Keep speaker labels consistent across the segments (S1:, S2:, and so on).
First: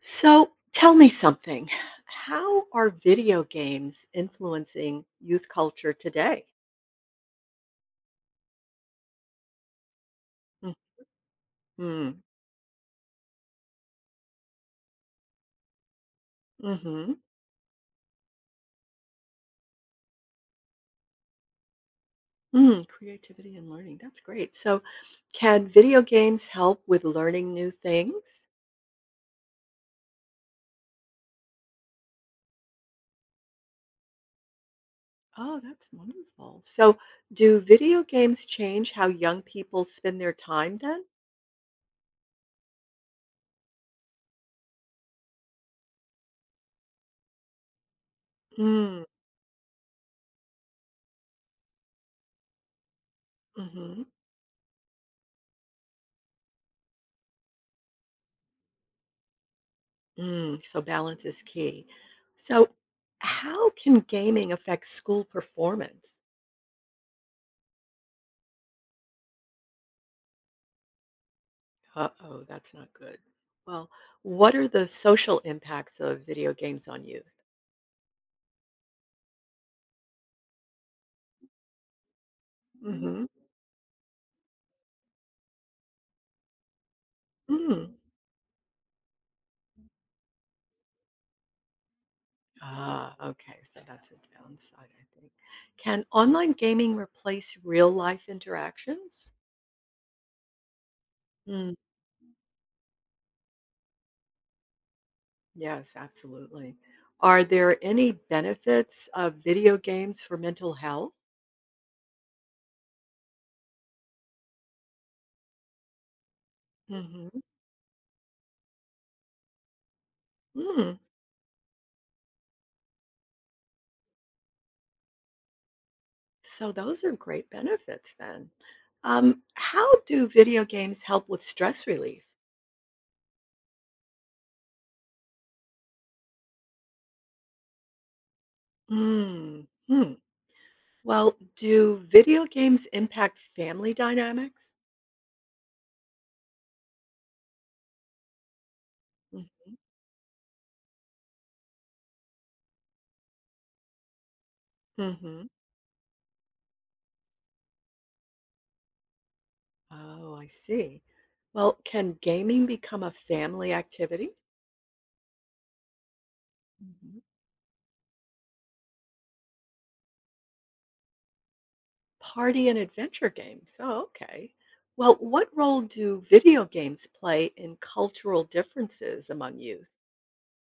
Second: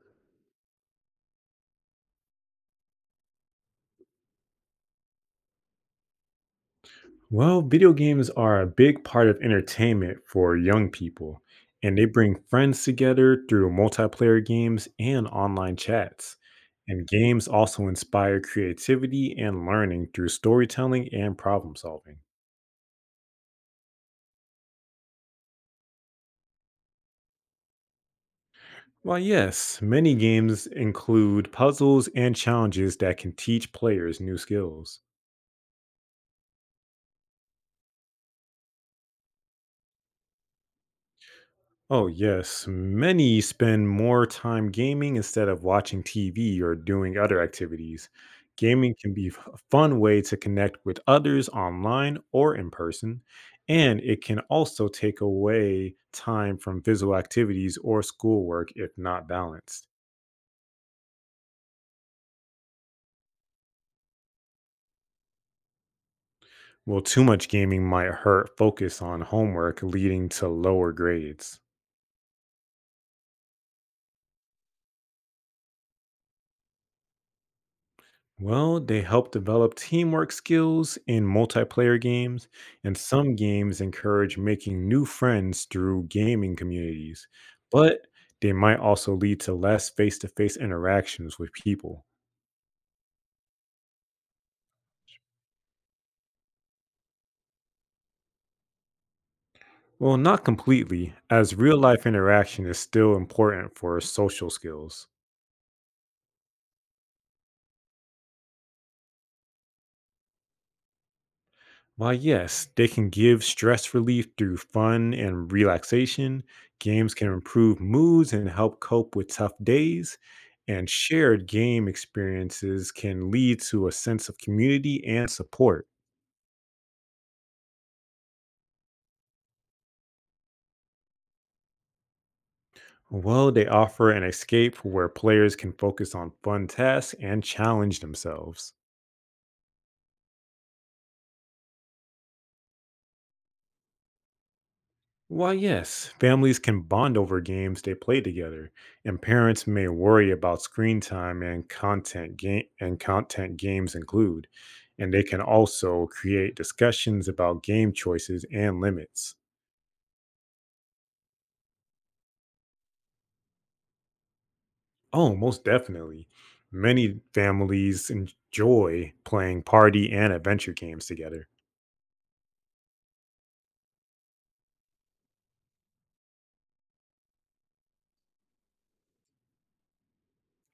S1: So tell me something. How are video games influencing youth culture today?
S2: Well, video games are a big part of entertainment for young people, and they
S1: hmm
S2: bring friends together through multiplayer games and online chats. And
S1: hmm
S2: games also inspire creativity and learning through storytelling and problem solving.
S1: Mm, creativity and learning. That's great. So, can video games help with learning new things?
S2: Well, yes, many games include puzzles and challenges that can teach players new skills.
S1: Oh, that's wonderful. So, do video games change how young people spend their time then?
S2: Oh, yes. Many spend more time gaming instead of watching TV or doing other activities. Gaming
S1: Mm,
S2: can be a fun way to connect with others online or in person, and
S1: hmm
S2: it can also take away time from physical activities or schoolwork if not balanced.
S1: Mm, so, balance is key. So, how can gaming affect school performance?
S2: Well, too much gaming might hurt focus on homework, leading to lower grades.
S1: Uh-oh, that's not good. Well, what are the social impacts of video games on youth?
S2: Well, they help develop teamwork skills in multiplayer games, and
S1: hmm
S2: some games encourage making new friends through gaming communities,
S1: hmm
S2: but they might also lead to less face to face interactions with people.
S1: Ah, okay. So that's a downside, I think. Can online gaming replace real life interactions?
S2: Well, not completely, as
S1: Mm,
S2: real life interaction is still important for social skills.
S1: yes, absolutely. Are there any benefits of video games for mental health?
S2: Why, yes, they can give stress relief through fun and relaxation. Games
S1: hmm
S2: can improve moods and help cope with tough days. And
S1: Mm,
S2: shared game experiences can lead to a sense of community and support.
S1: so those are great benefits then. How do video games help with stress relief?
S2: Well, they offer an escape where players can focus on fun tasks and challenge themselves.
S1: Mm, hmm. Well, do video games impact family dynamics?
S2: Why, yes, families can bond over games they play together, and parents
S1: Mhm.
S2: may worry about screen time and content game and content games include, and they can
S1: Mhm.
S2: also create discussions about game choices and limits.
S1: Oh, I see. Well, can gaming become a family activity?
S2: Oh, most definitely.
S1: Mhm.
S2: Many families enjoy playing party and adventure games together.
S1: Party and adventure games. Oh, okay. Well, what role do video games play in cultural differences among youth?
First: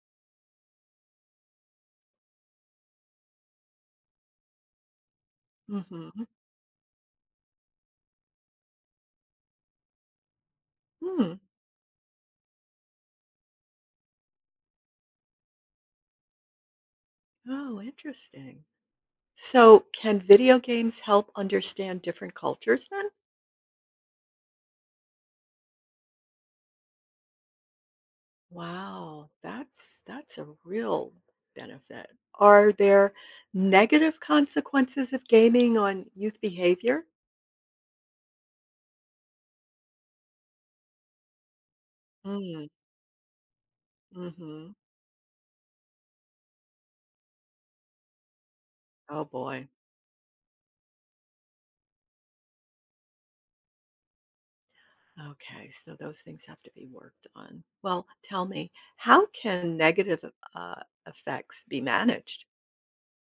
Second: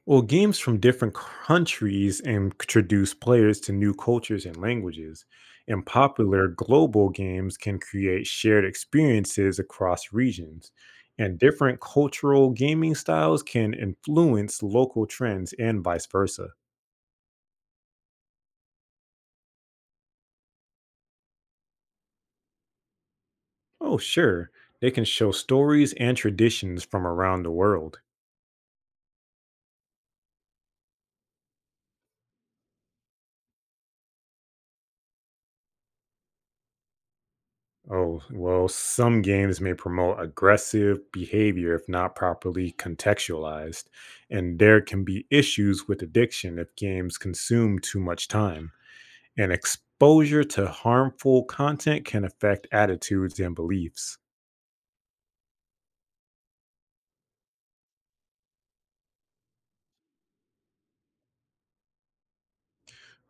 S2: Well, games from different countries introduce players to new cultures and languages, and
S1: hmm
S2: popular global games can create shared experiences across regions.
S1: Hmm.
S2: And different cultural gaming styles can influence local trends and vice versa.
S1: Oh, interesting. So, can video games help understand different cultures then?
S2: Oh, sure, they can show stories and traditions from around the world.
S1: Wow, that's a real benefit. Are there negative consequences of gaming on youth behavior?
S2: Oh, well, some games may promote aggressive behavior if not
S1: Mm,
S2: properly contextualized, and
S1: hmm
S2: there can be issues with addiction if games consume too much time.
S1: Oh
S2: And
S1: boy.
S2: exposure to harmful content can affect attitudes and beliefs.
S1: Okay, so those things have to be worked on. Well, tell me, how can negative uh, effects be managed?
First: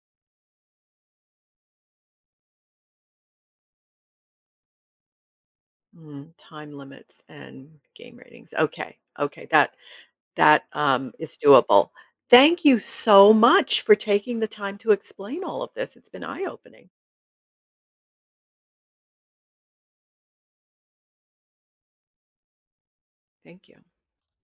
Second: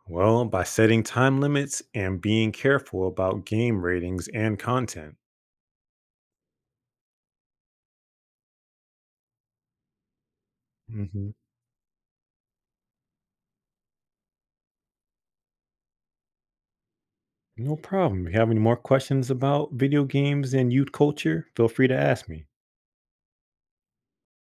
S2: Well, by setting time limits and being careful about game ratings and content.
S1: Mm, time limits and game ratings. Okay, okay, that
S2: Mhm.
S1: is doable. Thank you so much for taking the time to explain all of this. It's been eye opening.
S2: No problem. If you have any more questions about video games and youth culture, feel free to ask me.
S1: Thank you.